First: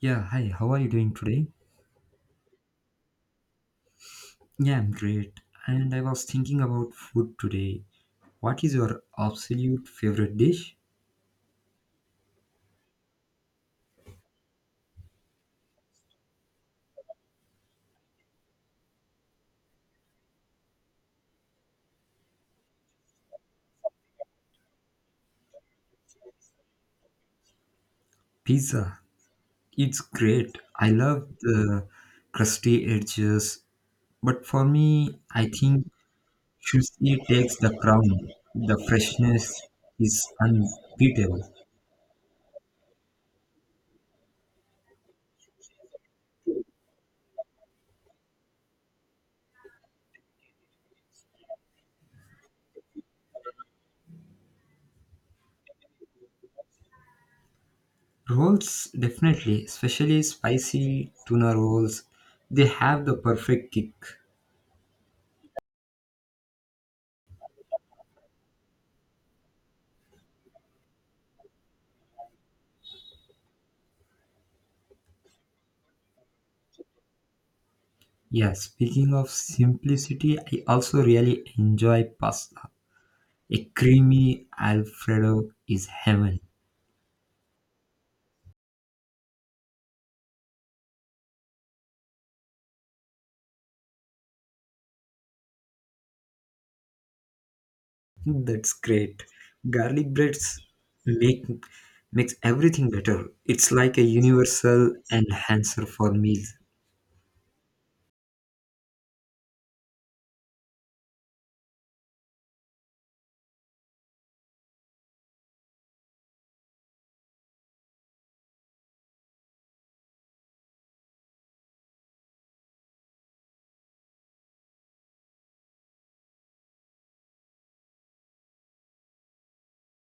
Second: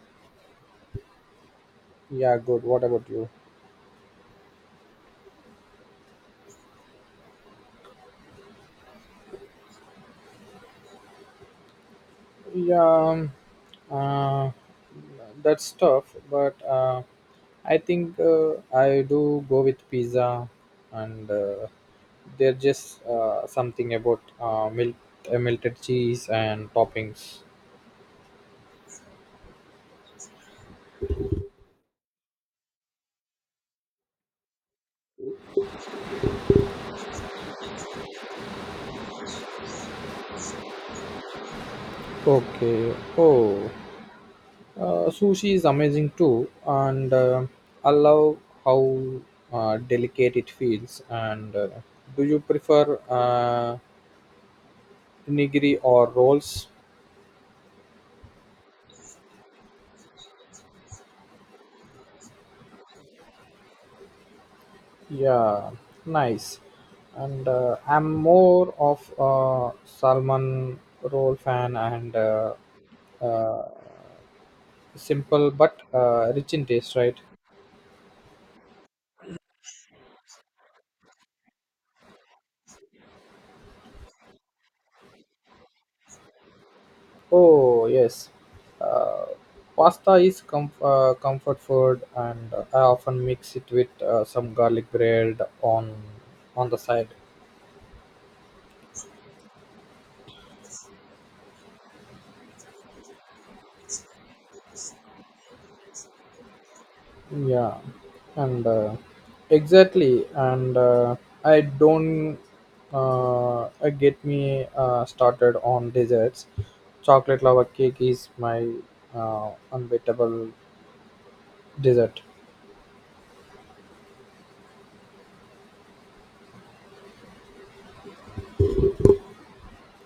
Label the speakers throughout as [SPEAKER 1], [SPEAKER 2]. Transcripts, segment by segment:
[SPEAKER 1] Yeah, hi, how are you doing today?
[SPEAKER 2] Yeah, good. What about you?
[SPEAKER 1] Yeah, I'm great. And I was thinking about food today. What is your absolute favorite dish?
[SPEAKER 2] Yeah, um, uh, that's tough, but I think I do go with pizza, and there's just something about milk, melted cheese and toppings.
[SPEAKER 1] Pizza. It's great. I love the crusty edges, but for me, I think sushi takes the crown. The freshness is unbeatable.
[SPEAKER 2] Okay. Oh, sushi is amazing too, and I love how delicate it feels. And do you prefer nigiri or rolls?
[SPEAKER 1] Rolls, definitely, especially spicy tuna rolls, they have the perfect kick.
[SPEAKER 2] Yeah, nice. And I'm more of a Salman roll fan and uh, simple but rich in taste, right?
[SPEAKER 1] Yeah, speaking of simplicity, I also really enjoy pasta. A creamy Alfredo is heaven.
[SPEAKER 2] Oh, yes. Uh, pasta is comfort food, and I often mix it with some garlic bread on the side.
[SPEAKER 1] That's great. Garlic breads make makes everything better. It's like a universal enhancer for meals.
[SPEAKER 2] Yeah, and exactly, and I don't get me started on desserts. Chocolate lava cake is my unbeatable dessert.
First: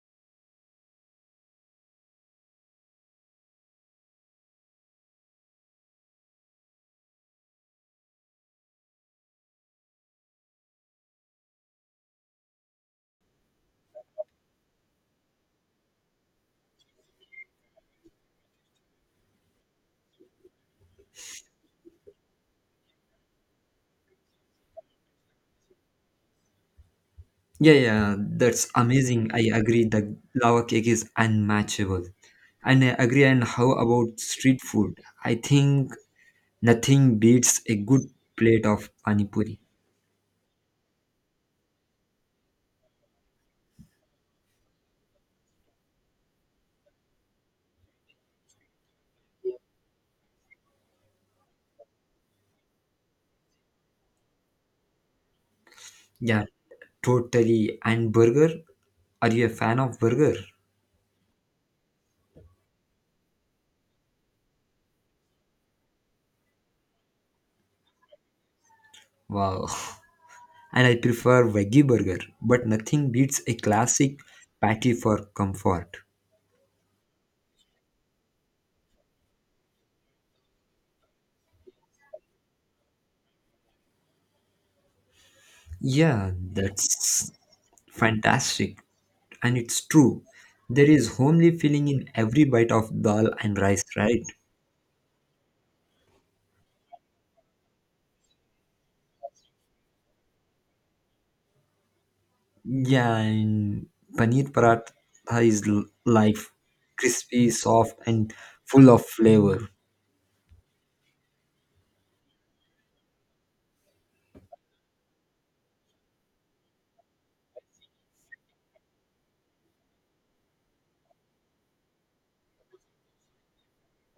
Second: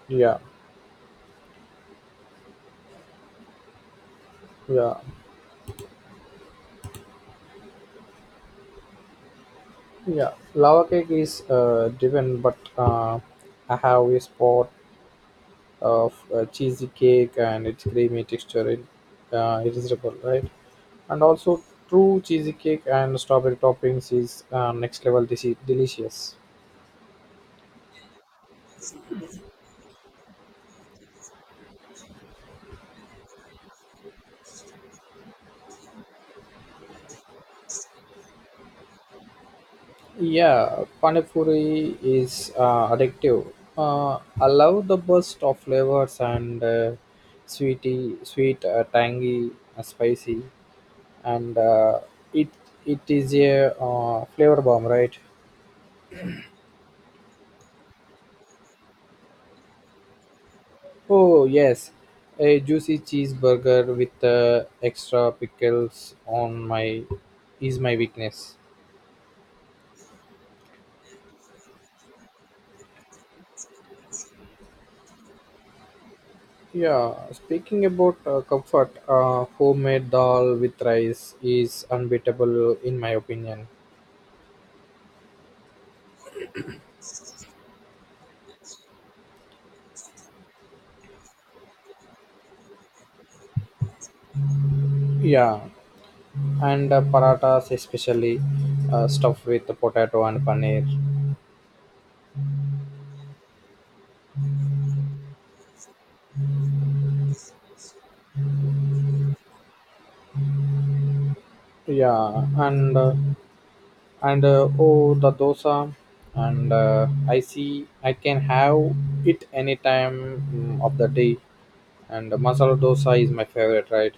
[SPEAKER 2] Yeah, yeah, yeah. Lava cake is driven, but I have a spot of cheesy cake, and its creamy texture is irresistible, right? And also, true cheesy cake and strawberry toppings is next level delicious.
[SPEAKER 1] Yeah, yeah, that's amazing. I agree that lava cake is unmatchable. And I agree. And how about street food? I think nothing beats a good plate of pani puri.
[SPEAKER 2] Yeah, panipuri is addictive. Allow the burst of flavors and sweety, sweet, tangy, spicy, and it it is a flavor bomb, right?
[SPEAKER 1] Yeah, totally. And burger? Are you a fan of burger?
[SPEAKER 2] Oh yes, a juicy cheeseburger with extra pickles on my is my weakness.
[SPEAKER 1] Wow. And I prefer veggie burger, but nothing beats a classic patty for comfort.
[SPEAKER 2] Yeah, speaking about comfort, homemade dal with rice is unbeatable in my opinion.
[SPEAKER 1] Yeah, that's fantastic. And it's true. There is homely feeling in every bite of dal and rice, right?
[SPEAKER 2] Yeah, and paratas, especially stuffed with potato and paneer.
[SPEAKER 1] Yeah, and paneer paratha is life, crispy, soft, and full of flavor.
[SPEAKER 2] Yeah, and oh, the dosa, and I see I can have it any time, of the day, and the masala dosa is my favorite, right?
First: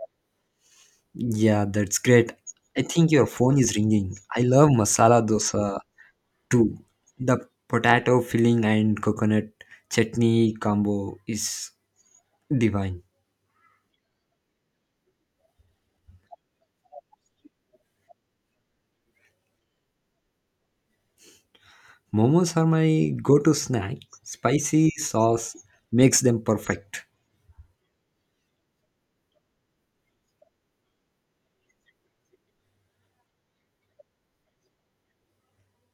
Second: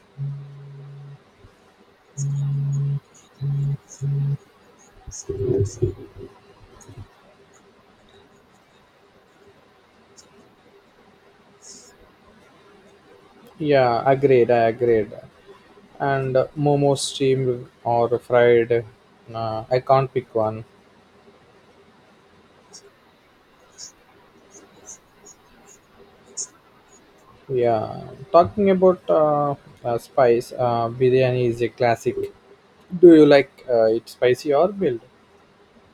[SPEAKER 1] Yeah, that's great. I think your phone is ringing. I love masala dosa too. The potato filling and coconut chutney combo is divine.
[SPEAKER 2] Yeah, agreed, I agreed. And momo, steamed or fried, I can't pick one.
[SPEAKER 1] Momos are my go-to snack. Spicy sauce makes them perfect.
[SPEAKER 2] Yeah, talking about spice, biryani is a classic. Do you like it spicy or mild?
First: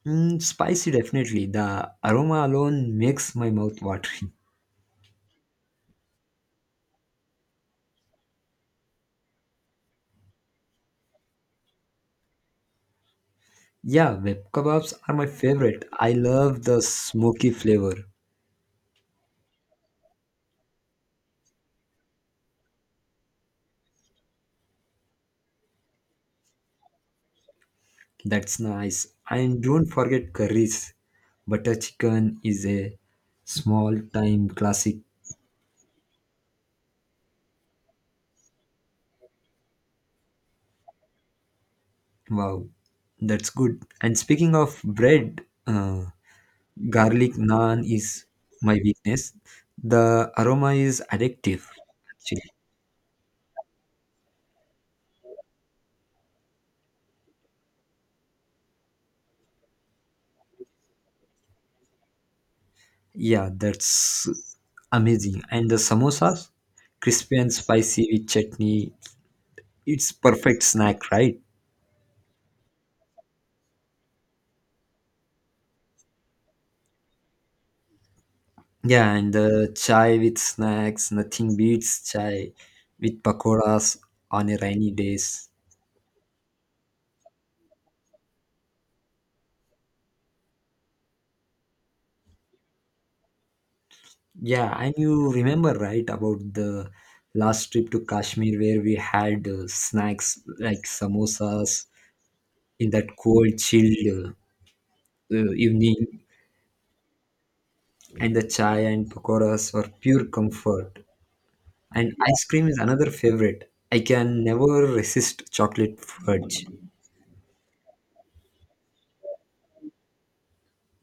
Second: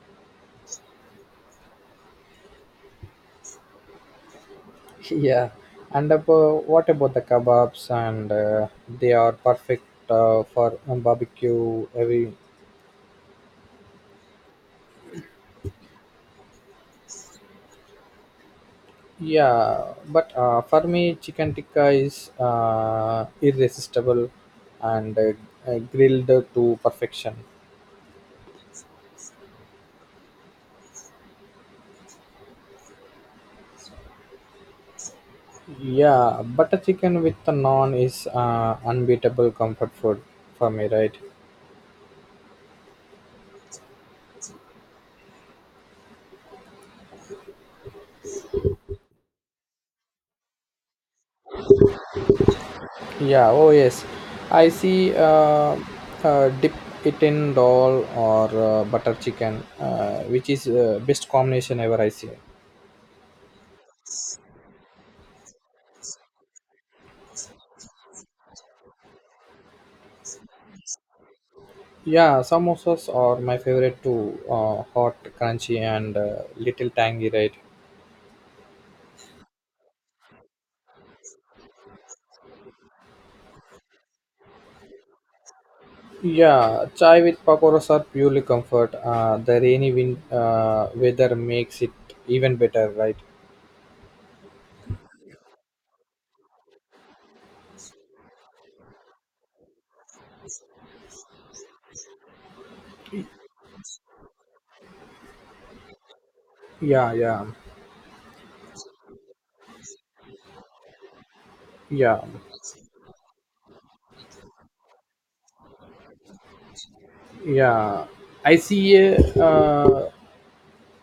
[SPEAKER 1] Mm, spicy definitely. The aroma alone makes my mouth watering.
[SPEAKER 2] Yeah, and about, what about the kebabs? And they are perfect for barbecue. Every
[SPEAKER 1] Yeah, web kebabs are my favorite. I love the smoky flavor.
[SPEAKER 2] yeah, but for me, chicken tikka is irresistible and grilled to perfection.
[SPEAKER 1] That's nice. And don't forget curries. Butter chicken is a small time classic.
[SPEAKER 2] Yeah, butter chicken with the naan is unbeatable comfort food for me, right?
[SPEAKER 1] Wow, that's good. And speaking of bread, uh, garlic naan is my weakness. The aroma is addictive, actually.
[SPEAKER 2] Yeah, oh yes. I see dip it in dal or butter chicken, which is best combination ever, I see.
[SPEAKER 1] Yeah, that's amazing. And the samosas, crispy and spicy with chutney. It's perfect snack, right?
[SPEAKER 2] Yeah, samosas are my favorite too. Hot, crunchy, and little tangy, right?
[SPEAKER 1] Yeah, and the chai with snacks, nothing beats chai with pakoras on a rainy days.
[SPEAKER 2] Yeah, chai with pakoras are purely comfort. The rainy wind weather makes it even better, right?
[SPEAKER 1] Yeah, and you remember right about the last trip to Kashmir where we had snacks like samosas in that cold, chilled evening,
[SPEAKER 2] Yeah, yeah,
[SPEAKER 1] and the chai and pakoras were pure comfort. And
[SPEAKER 2] yeah,
[SPEAKER 1] ice cream is another favorite. I can never resist chocolate fudge.
[SPEAKER 2] yeah. I see a uh,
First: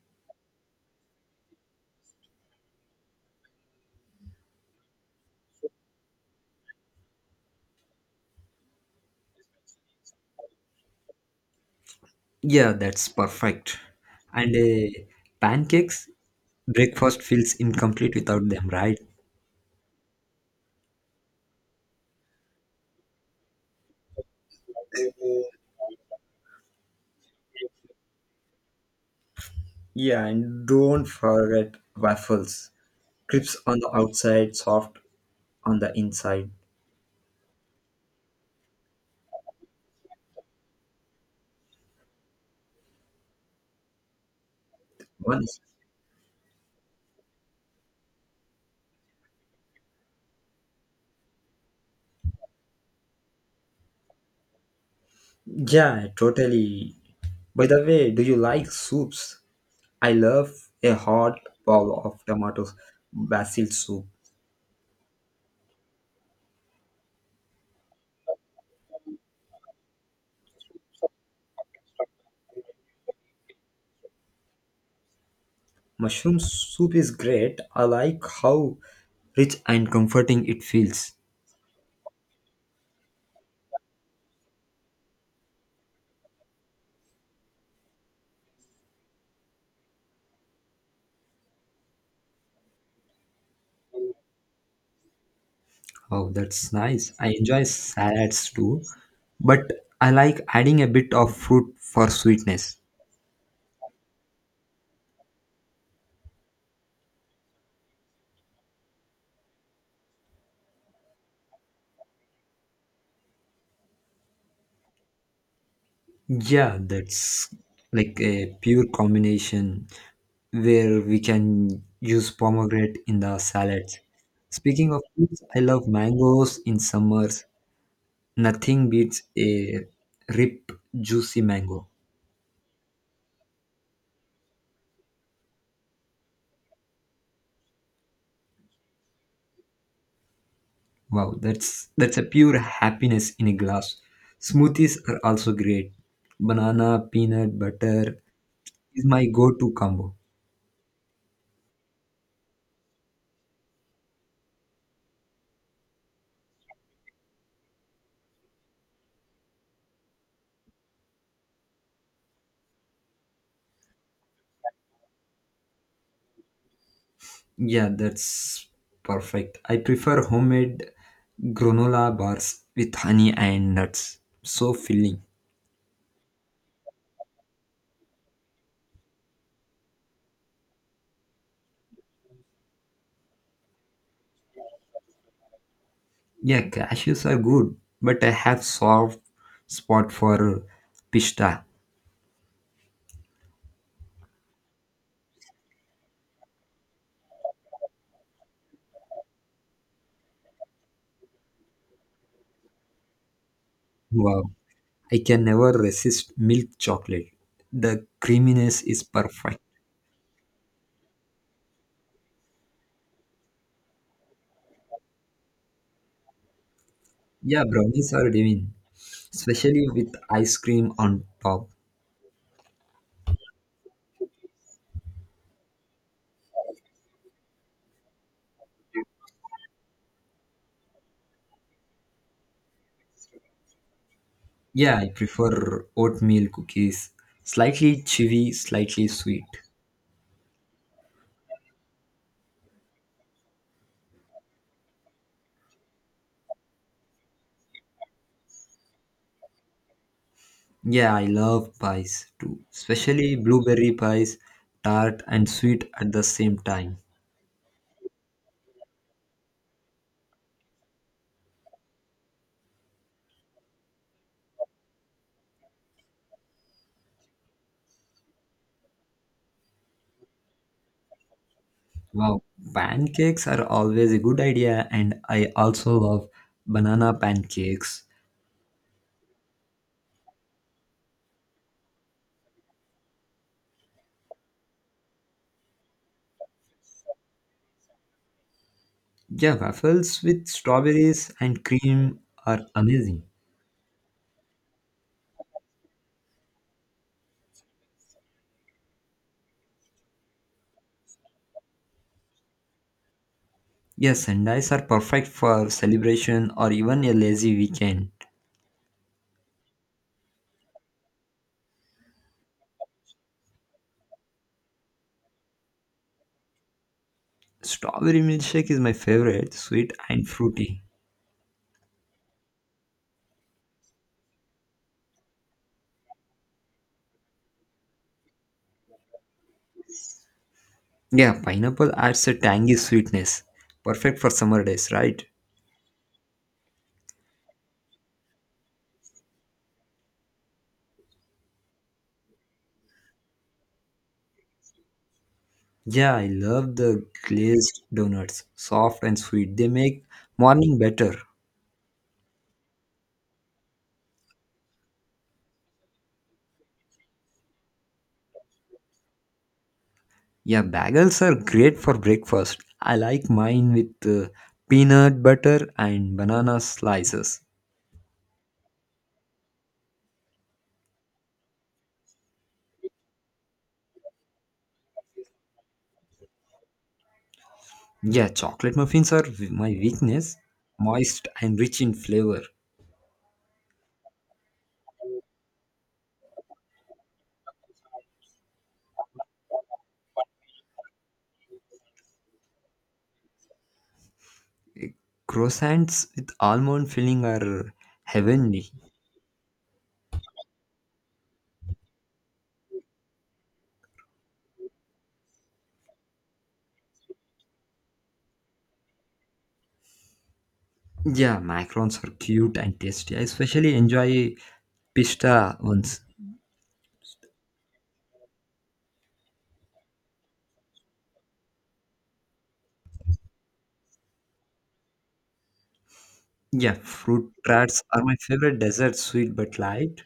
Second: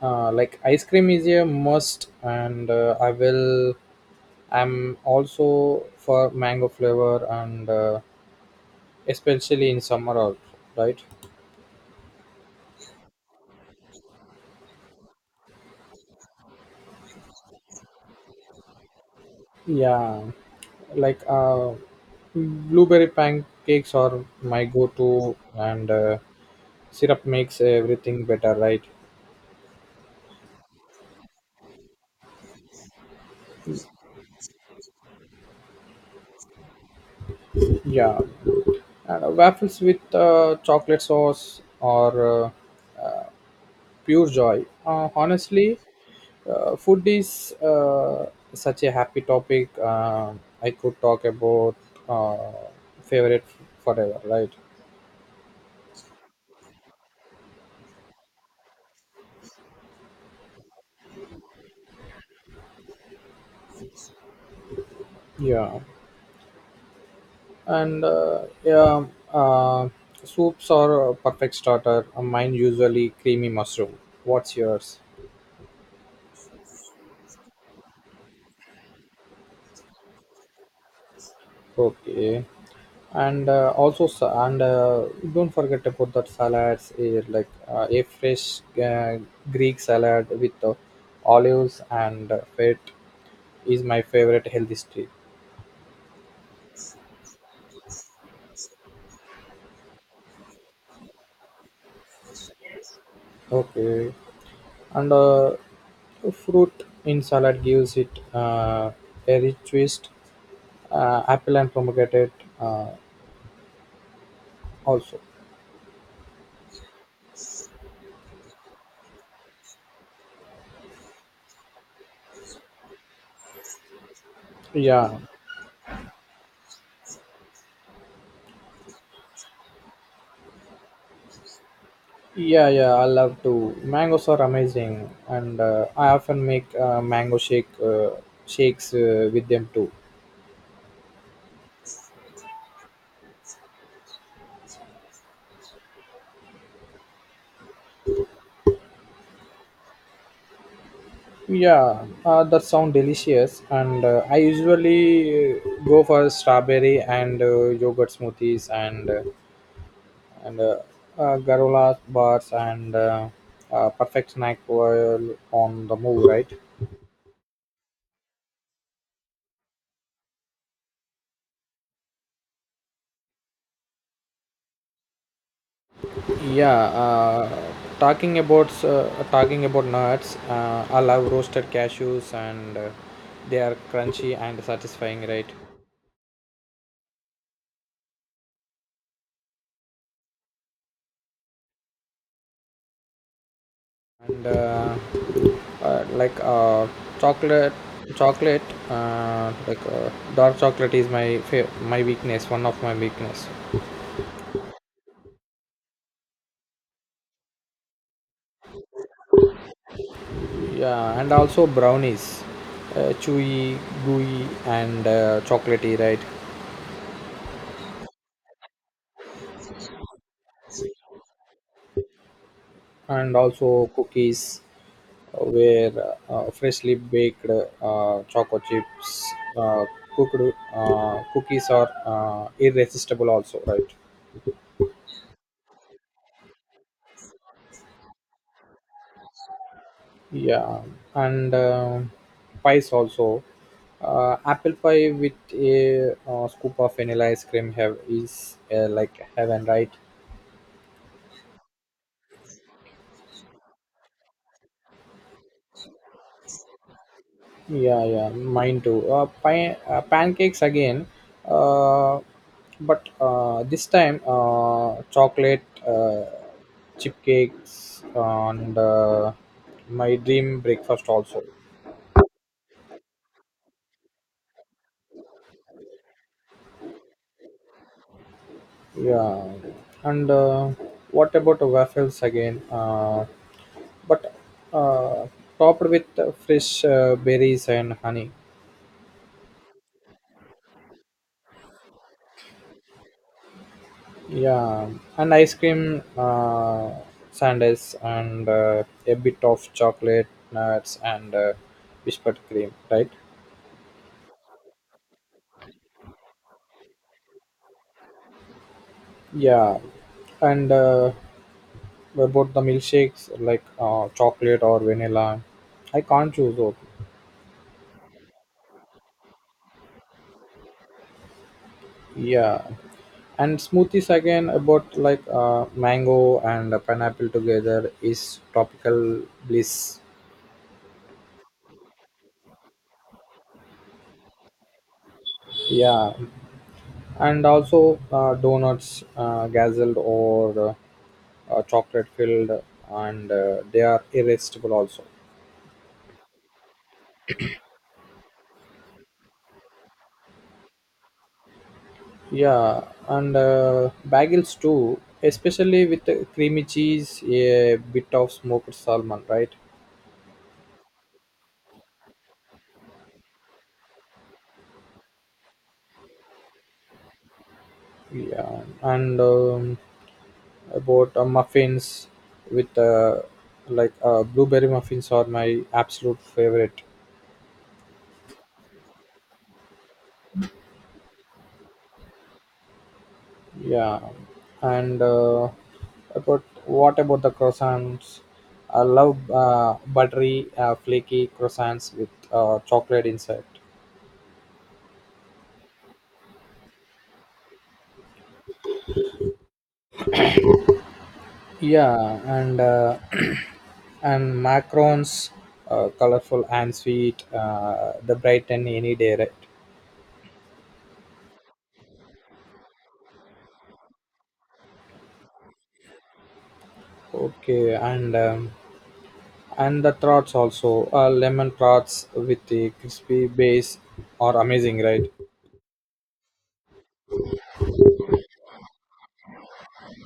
[SPEAKER 2] like ice cream is a must, and I will, I'm also for mango flavor, and especially in summer also, right?
[SPEAKER 1] Yeah, that's perfect. And pancakes, breakfast feels incomplete without them, right?
[SPEAKER 2] Yeah, like blueberry pancakes are my go-to, and syrup makes everything better, right?
[SPEAKER 1] Yeah, and don't forget waffles. Crisp on the outside, soft on the inside.
[SPEAKER 2] Yeah, and waffles with chocolate sauce or pure joy.
[SPEAKER 1] One.
[SPEAKER 2] Honestly, food is such a happy topic. I could talk about uh, favorite forever, right?
[SPEAKER 1] Yeah, totally. By the way, do you like soups? I love a hot bowl of tomatoes, basil soup.
[SPEAKER 2] Yeah. And yeah, uh, soups are a perfect starter. Mine usually creamy mushroom. What's yours?
[SPEAKER 1] Mushroom soup is great. I like how rich and comforting it feels.
[SPEAKER 2] Okay, and also sa- and don't forget about that salads, eh, like a fresh Greek salad with olives and fat is my favorite healthy street.
[SPEAKER 1] Oh, that's nice. I enjoy salads too, but I like adding a bit of fruit for sweetness.
[SPEAKER 2] Okay, and fruit in salad gives it a rich twist. Apple and pomegranate uh, also.
[SPEAKER 1] Yeah, that's like a pure combination where we can use pomegranate in the salads. Speaking of
[SPEAKER 2] Yeah,
[SPEAKER 1] fruits, I love mangoes in summers. Nothing beats a ripe, juicy mango.
[SPEAKER 2] yeah, yeah, I love to. Mangoes are amazing, and I often make mango shakes with them too.
[SPEAKER 1] Wow, that's a pure happiness in a glass. Smoothies are also great. Banana, peanut butter, is my go-to combo.
[SPEAKER 2] Yeah, that sound delicious, and I usually go for strawberry and yogurt smoothies, and and uh, granola bars, and perfect snack while on the move, right?
[SPEAKER 1] Yeah, that's perfect. I prefer homemade granola bars with honey and nuts. So filling.
[SPEAKER 2] Yeah, talking about nuts, I love roasted cashews, and they are crunchy and satisfying, right?
[SPEAKER 1] Yeah, cashews are good, but I have soft spot for pista.
[SPEAKER 2] And like chocolate, chocolate, like dark chocolate is my my weakness, one of my weakness.
[SPEAKER 1] Wow, I can never resist milk chocolate. The creaminess is perfect.
[SPEAKER 2] Yeah, and also brownies, chewy, gooey, and chocolatey, right?
[SPEAKER 1] Yeah, brownies are divine, especially with ice cream on top.
[SPEAKER 2] And also cookies where freshly baked choco chips, cooked cookies are irresistible also, right?
[SPEAKER 1] Yeah, I prefer oatmeal cookies. Slightly chewy, slightly sweet.
[SPEAKER 2] Yeah, and pies also. Apple pie with a scoop of vanilla ice cream have is like heaven, right?
[SPEAKER 1] Yeah, I love pies too, especially blueberry pies, tart and sweet at the same time.
[SPEAKER 2] Yeah, yeah, mine too. Pancakes again, uh, but this time chocolate chip cakes, and my dream breakfast also.
[SPEAKER 1] Wow, pancakes are always a good idea, and I also love banana pancakes.
[SPEAKER 2] Yeah, and what about the waffles again? But uh, topped with fresh berries and honey.
[SPEAKER 1] Yeah, waffles with strawberries and cream are amazing.
[SPEAKER 2] Yeah, and ice cream, sundaes, and a bit of chocolate, nuts, and whispered cream, right?
[SPEAKER 1] Yes, sundaes are perfect for celebration or even a lazy weekend.
[SPEAKER 2] Yeah, and about the milkshakes, like chocolate or vanilla, I can't choose those.
[SPEAKER 1] Strawberry milkshake is my favorite, sweet and fruity.
[SPEAKER 2] Yeah, and smoothies again, about, like mango and pineapple together is tropical bliss.
[SPEAKER 1] Yeah, pineapple adds a tangy sweetness. Perfect for summer days, right?
[SPEAKER 2] Yeah, and also donuts, gazelle or. Chocolate filled, and they are irresistible also.
[SPEAKER 1] Yeah, I love the glazed donuts, soft and sweet. They make morning better.
[SPEAKER 2] Yeah, and bagels too, especially with the creamy cheese, a bit of smoked salmon, right?
[SPEAKER 1] Yeah, bagels are great for breakfast. I like mine with peanut butter and banana slices.
[SPEAKER 2] Yeah, and about muffins with like blueberry muffins are my absolute favorite.
[SPEAKER 1] Yeah, chocolate muffins are my weakness. Moist and rich in flavor.
[SPEAKER 2] Yeah, and about, what about the croissants? I love buttery, flaky croissants with chocolate inside.
[SPEAKER 1] Croissants with almond filling are heavenly.
[SPEAKER 2] Yeah, and and macarons, colorful and sweet. The brighten any day, right?
[SPEAKER 1] Yeah, macarons are cute and tasty. I especially enjoy pista ones.
[SPEAKER 2] Okay, and the trots also. Lemon trots with the crispy base are amazing, right?
[SPEAKER 1] Yeah, fruit tarts are my favorite dessert, sweet but light.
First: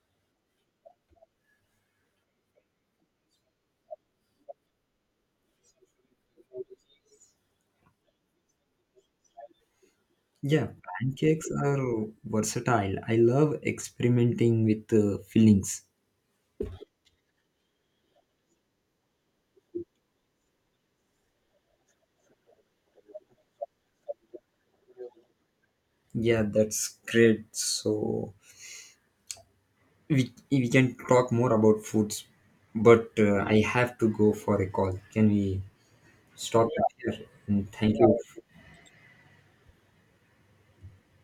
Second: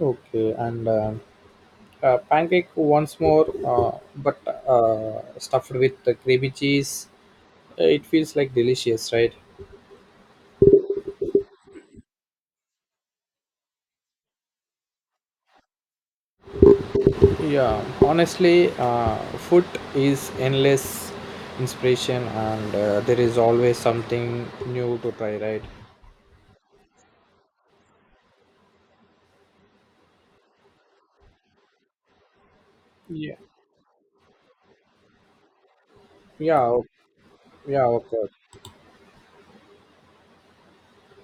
[SPEAKER 2] Okay, and. Pancake once more, but stuffed with the creamy cheese. It feels like delicious, right?
[SPEAKER 1] Yeah, pancakes are versatile. I love experimenting with fillings.
[SPEAKER 2] Yeah, honestly, food is endless inspiration, and there is always something new to try, right?
[SPEAKER 1] Yeah, that's great. So we can talk more about foods, but
[SPEAKER 2] Yeah,
[SPEAKER 1] I have to go for a call. Can we
[SPEAKER 2] yeah,
[SPEAKER 1] stop it
[SPEAKER 2] o-
[SPEAKER 1] here? And
[SPEAKER 2] yeah.
[SPEAKER 1] thank you
[SPEAKER 2] Okay, okay.